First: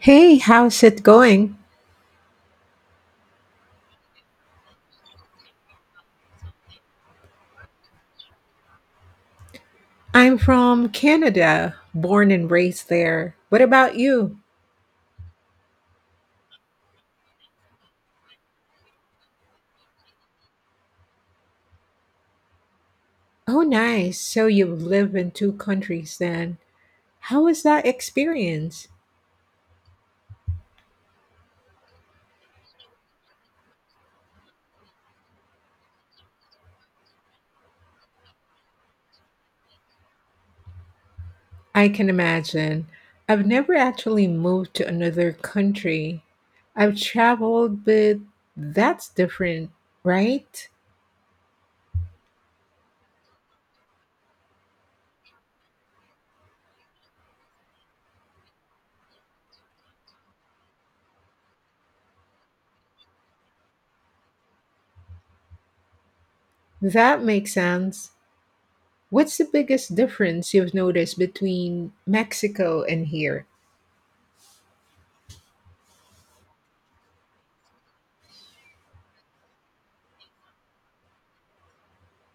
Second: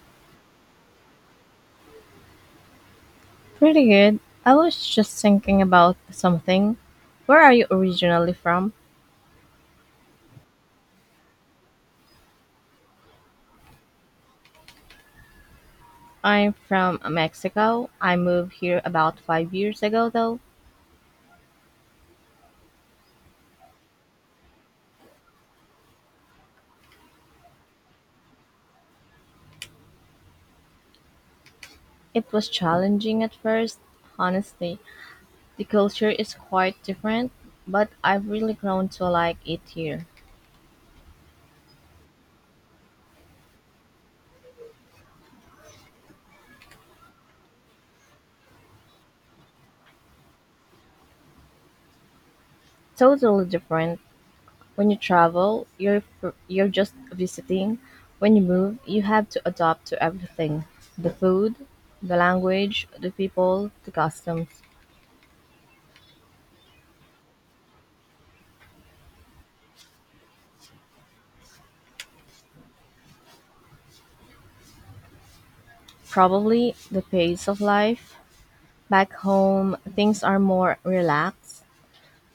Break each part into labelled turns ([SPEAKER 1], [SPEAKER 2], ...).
[SPEAKER 1] Hey, how's it going?
[SPEAKER 2] Pretty good. I was just thinking about something. Where are you originally from?
[SPEAKER 1] I'm from Canada, born and raised there. What about you?
[SPEAKER 2] I'm from Mexico. I moved here about 5 years ago, though.
[SPEAKER 1] Oh, nice. So you've lived in two countries then. How was that experience?
[SPEAKER 2] It was challenging at first, honestly. The culture is quite different, but I've really grown to like it here.
[SPEAKER 1] I can imagine. I've never actually moved to another country. I've traveled, but that's different, right?
[SPEAKER 2] Totally different. When you travel, you're just visiting. When you move, you have to adapt to everything: the food, the language, the people, the customs.
[SPEAKER 1] That makes sense. What's the biggest difference you've noticed between Mexico and here?
[SPEAKER 2] Probably the pace of life. Back home, things are more relaxed.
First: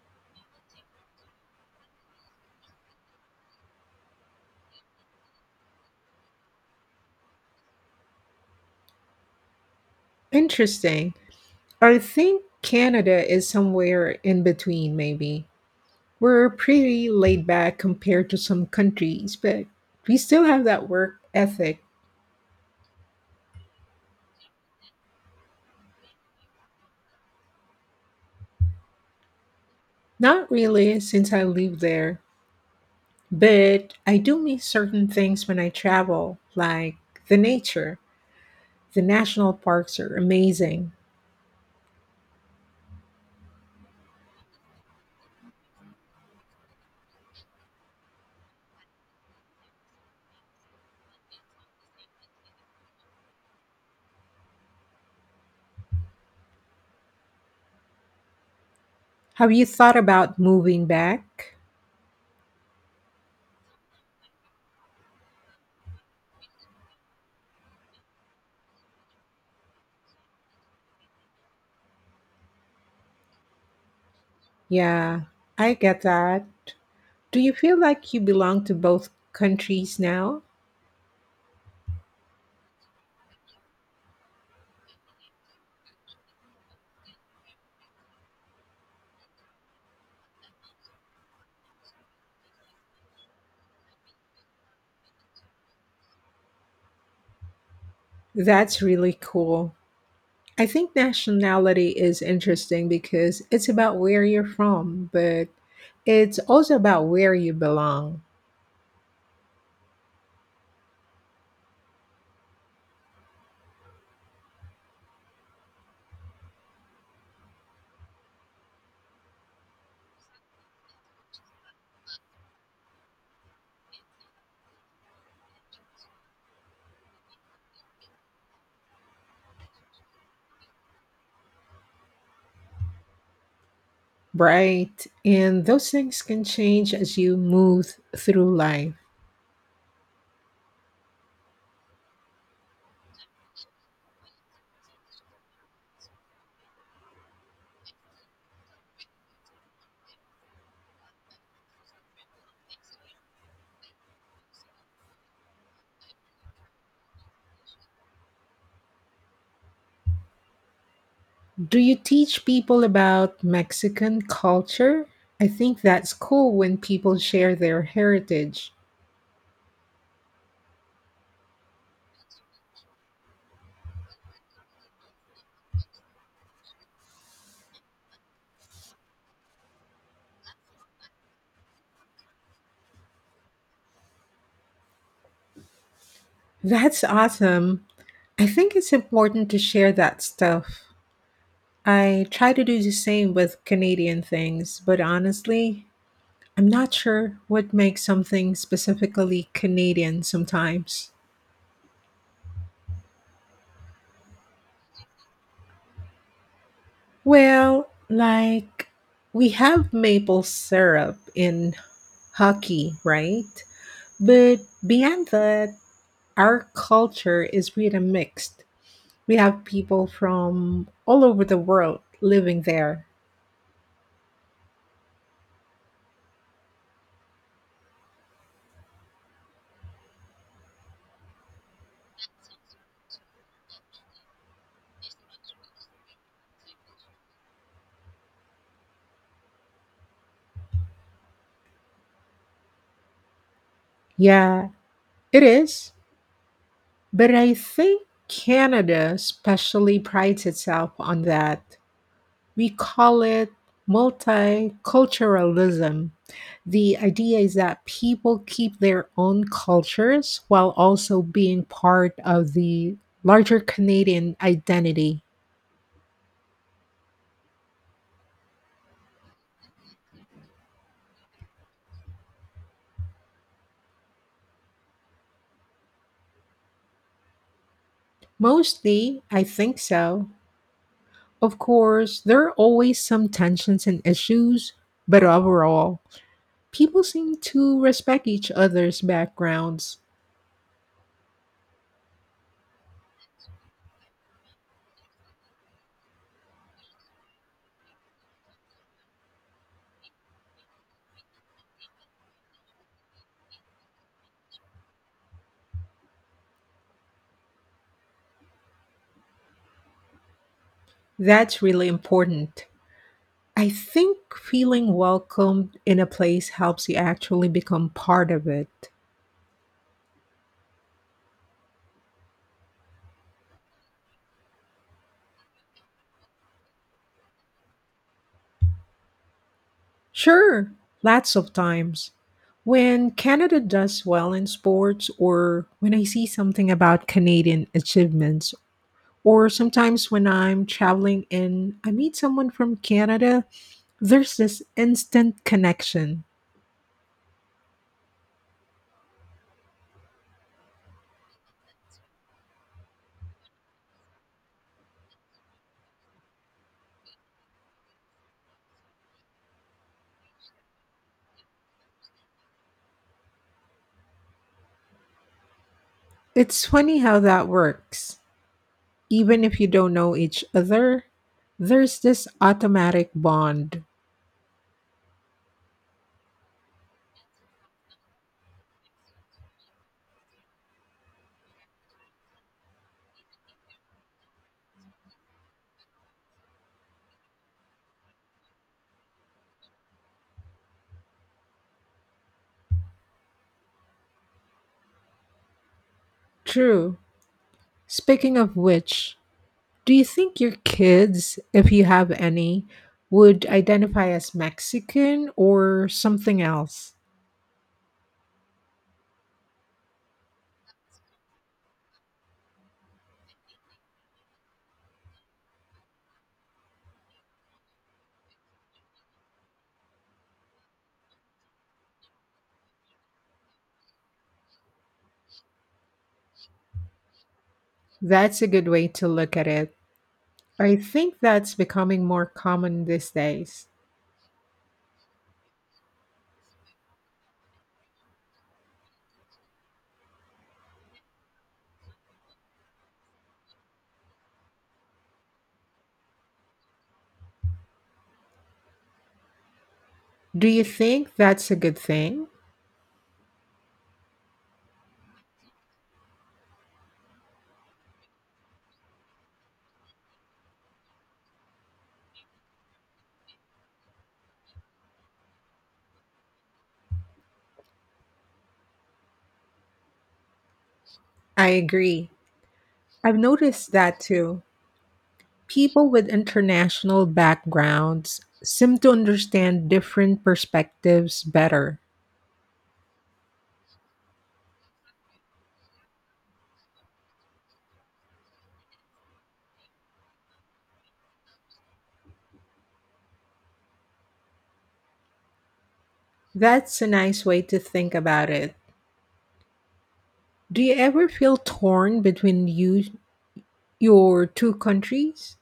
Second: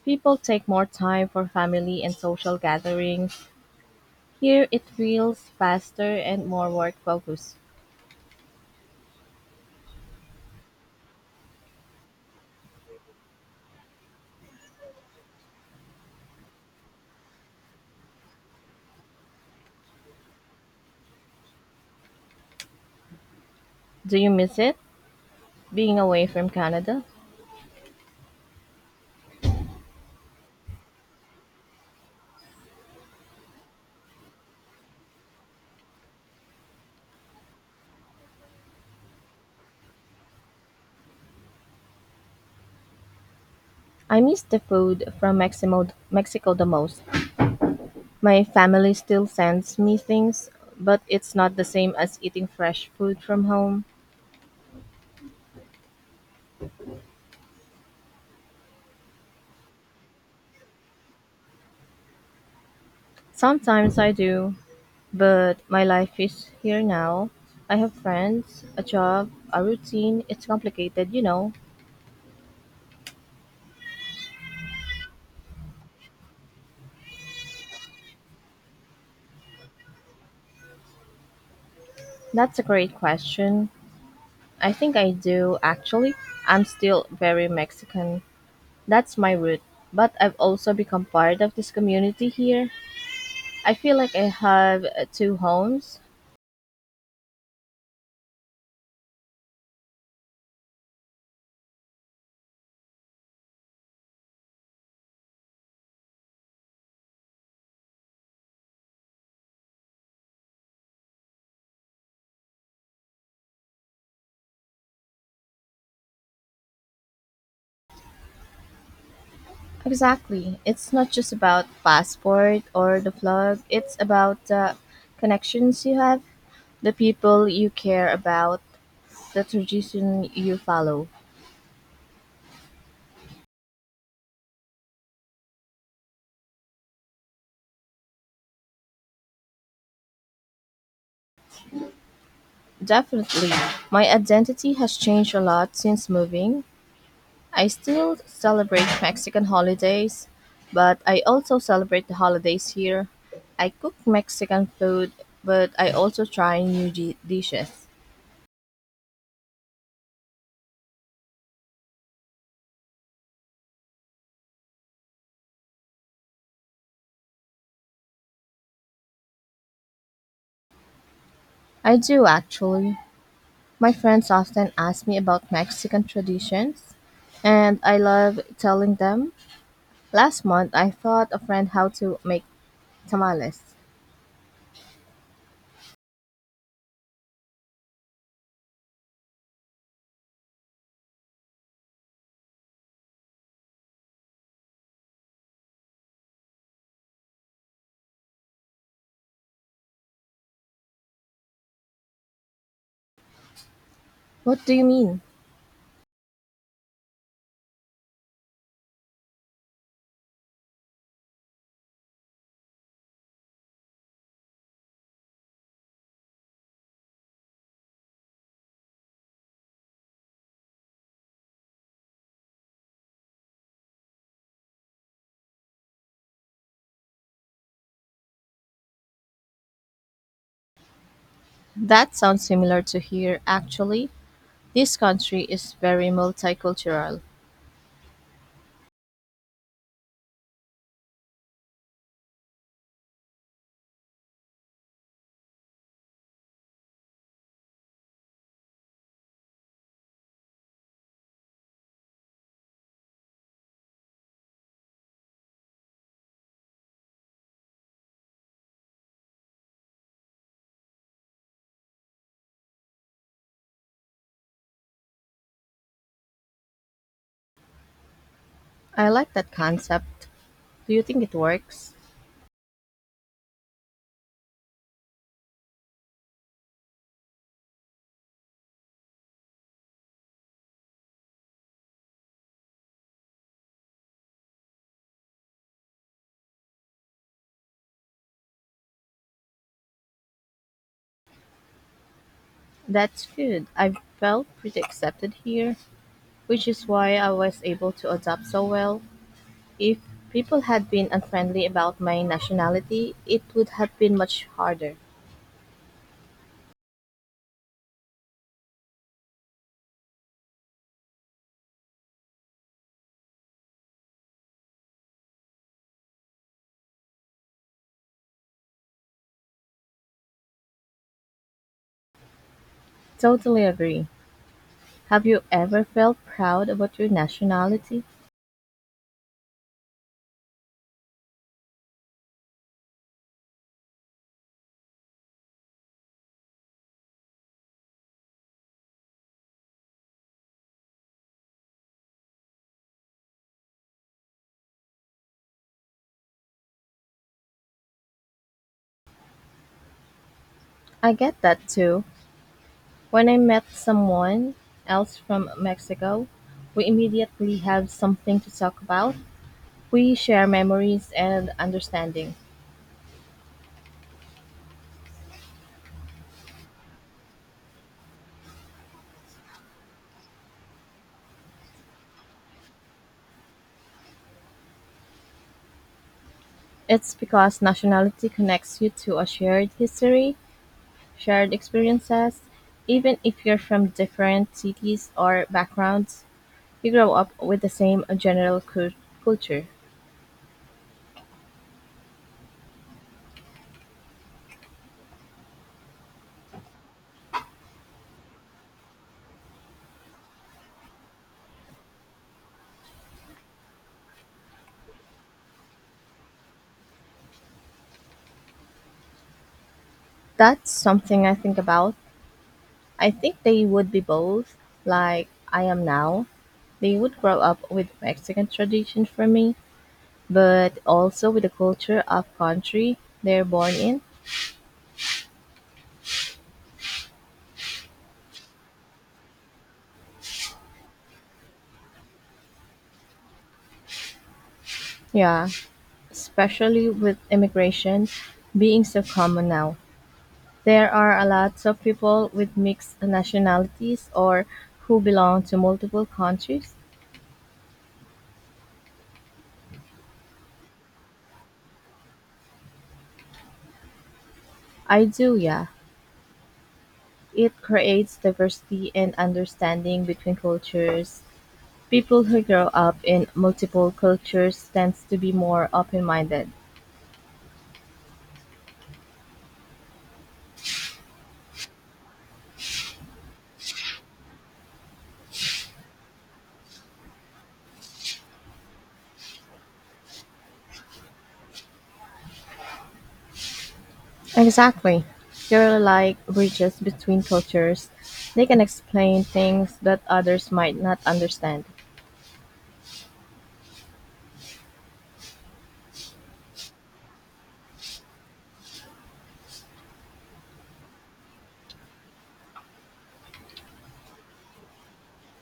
[SPEAKER 2] People take more time for family and social gatherings. Here, it feels faster and more work focused.
[SPEAKER 1] Interesting. I think Canada is somewhere in between, maybe. We're pretty laid back compared to some countries, but we still have that work ethic.
[SPEAKER 2] Do you miss it? Being away from Canada?
[SPEAKER 1] Not really since I live there, but I do miss certain things when I travel, like the nature. The national parks are amazing.
[SPEAKER 2] I miss the food from Mexico, Mexico the most. My family still sends me things, but it's not the same as eating fresh food from home.
[SPEAKER 1] Have you thought about moving back?
[SPEAKER 2] Sometimes I do, but my life is here now. I have friends, a job, a routine. It's complicated.
[SPEAKER 1] Yeah, I get that. Do you feel like you belong to both countries now?
[SPEAKER 2] That's a great question. I think I do, actually. I'm still very Mexican. That's my root. But I've also become part of this community here. I feel like I have two homes.
[SPEAKER 1] That's really cool. I think nationality is interesting because it's about where you're from, but it's also about where you belong,
[SPEAKER 2] Exactly. It's not just about passport or the plug. It's about the connections you have, the people you care about, the tradition you follow.
[SPEAKER 1] right? And those things can change as you move through life.
[SPEAKER 2] Definitely. My identity has changed a lot since moving. I still celebrate Mexican holidays, but I also celebrate the holidays here. I cook Mexican food, but I also try dishes.
[SPEAKER 1] Do you teach people about Mexican culture? I think that's cool when people share their heritage.
[SPEAKER 2] I do actually. My friends often ask me about Mexican traditions, and I love telling them. Last month, I taught a friend how to make tamales.
[SPEAKER 1] That's awesome. I think it's important to share that stuff. I try to do the same with Canadian things, but honestly, I'm not sure what makes something specifically Canadian sometimes.
[SPEAKER 2] What do you mean?
[SPEAKER 1] Well, like we have maple syrup in hockey, right? But beyond that, our culture is really mixed. We have people from all over the world living there.
[SPEAKER 2] That sounds similar to here, actually. This country is very multicultural.
[SPEAKER 1] Yeah, it is. But I think Canada especially prides itself on that. We call it multiculturalism. The idea is that people keep their own cultures while also being part of the larger Canadian identity.
[SPEAKER 2] I like that concept. Do you think it works?
[SPEAKER 1] Mostly, I think so. Of course, there are always some tensions and issues, but overall, people seem to respect each other's backgrounds.
[SPEAKER 2] That's good. I felt pretty accepted here, which is why I was able to adapt so well. If people had been unfriendly about my nationality, it would have been much harder.
[SPEAKER 1] That's really important. I think feeling welcomed in a place helps you actually become part of it.
[SPEAKER 2] Totally agree. Have you ever felt proud about your nationality?
[SPEAKER 1] Sure, lots of times. When Canada does well in sports, or when I see something about Canadian achievements, or sometimes when I'm traveling and I meet someone from Canada, there's this instant connection.
[SPEAKER 2] I get that too. When I met someone else from Mexico, we immediately have something to talk about. We share memories and understanding.
[SPEAKER 1] It's funny how that works. Even if you don't know each other, there's this automatic bond.
[SPEAKER 2] It's because nationality connects you to a shared history, shared experiences, even if you're from different cities or backgrounds. You grow up with the same culture.
[SPEAKER 1] True. Speaking of which, do you think your kids, if you have any, would identify as Mexican or something else?
[SPEAKER 2] That's something I think about. I think they would be both, like I am now. They would grow up with Mexican tradition for me, but also with the culture of country they're born in.
[SPEAKER 1] That's a good way to look at it. I think that's becoming more common these days.
[SPEAKER 2] Yeah, especially with immigration being so common now. There are a lot of people with mixed nationalities or who belong to multiple countries.
[SPEAKER 1] Do you think that's a good thing?
[SPEAKER 2] I do, yeah. It creates diversity and understanding between cultures. People who grow up in multiple cultures tends to be more open-minded.
[SPEAKER 1] I agree. I've noticed that too. People with international backgrounds seem to understand different perspectives better.
[SPEAKER 2] Exactly. They're like bridges between cultures. They can explain things that others might not understand.
[SPEAKER 1] That's a nice way to think about it. Do you ever feel torn between your two countries?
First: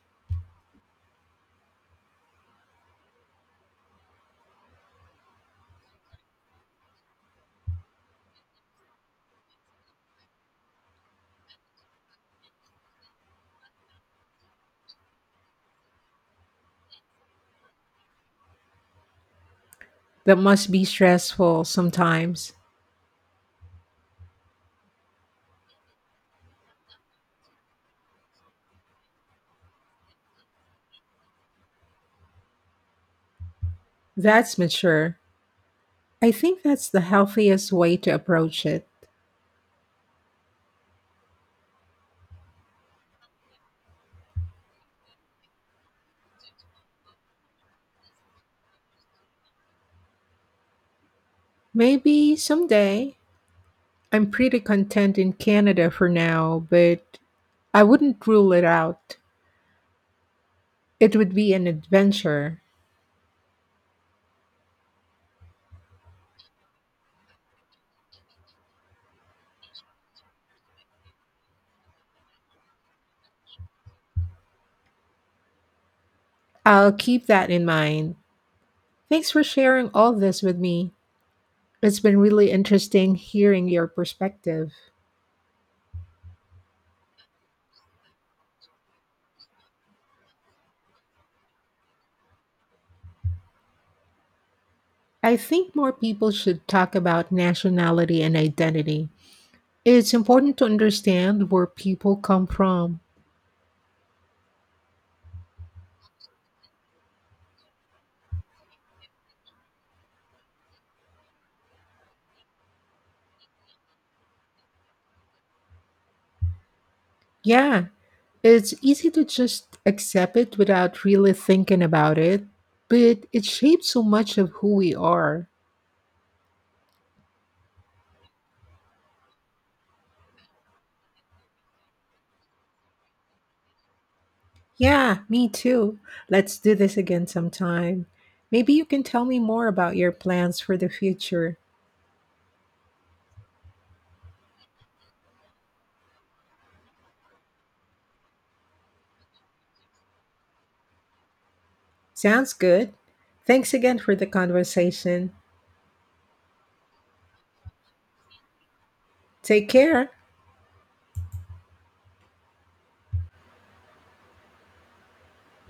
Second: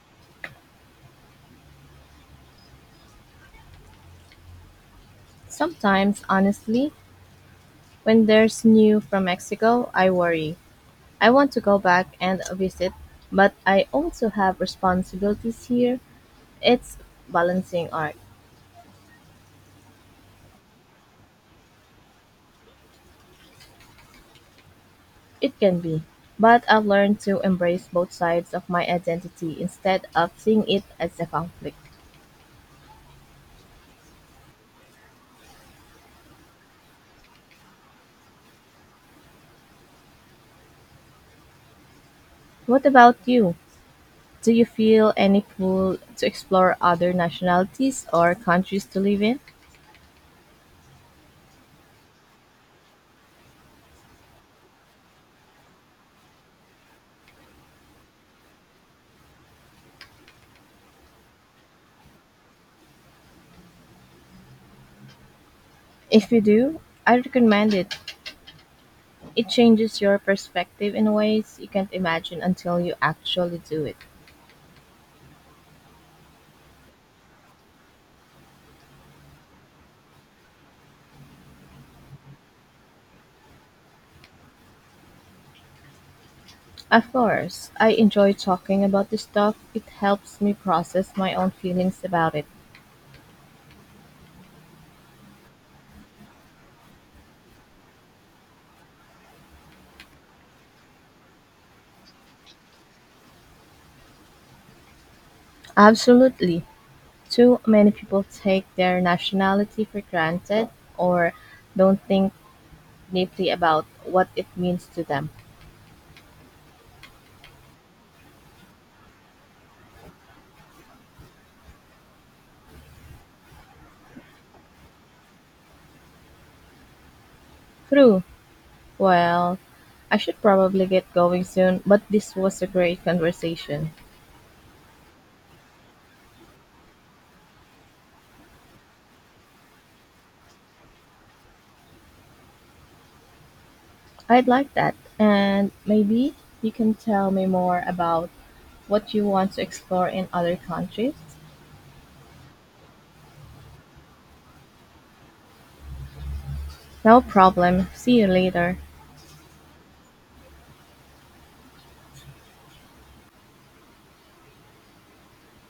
[SPEAKER 2] Sometimes, honestly, when there's new from Mexico, I worry. I want to go back and visit, but I also have responsibilities here. It's balancing art.
[SPEAKER 1] That must be stressful sometimes.
[SPEAKER 2] It can be, but I've learned to embrace both sides of my identity instead of seeing it as a conflict.
[SPEAKER 1] That's mature. I think that's the healthiest way to approach it.
[SPEAKER 2] What about you? Do you feel any pull to explore other nationalities or countries to live in?
[SPEAKER 1] Maybe someday. I'm pretty content in Canada for now, but I wouldn't rule it out. It would be an adventure.
[SPEAKER 2] If you do, I recommend it. It changes your perspective in ways you can't imagine until you actually do it.
[SPEAKER 1] I'll keep that in mind. Thanks for sharing all this with me. It's been really interesting hearing your perspective.
[SPEAKER 2] Of course, I enjoy talking about this stuff. It helps me process my own feelings about it.
[SPEAKER 1] I think more people should talk about nationality and identity. It's important to understand where people come from.
[SPEAKER 2] Absolutely. Too many people take their nationality for granted or don't think deeply about what it means to them.
[SPEAKER 1] Yeah, it's easy to just accept it without really thinking about it, but it shapes so much of who we are.
[SPEAKER 2] True. Well, I should probably get going soon, but this was a great conversation.
[SPEAKER 1] Yeah, me too. Let's do this again sometime. Maybe you can tell me more about your plans for the future.
[SPEAKER 2] I'd like that. And maybe you can tell me more about what you want to explore in other countries?
[SPEAKER 1] Sounds good. Thanks again for the conversation.
[SPEAKER 2] No problem. See you later.
[SPEAKER 1] Take care.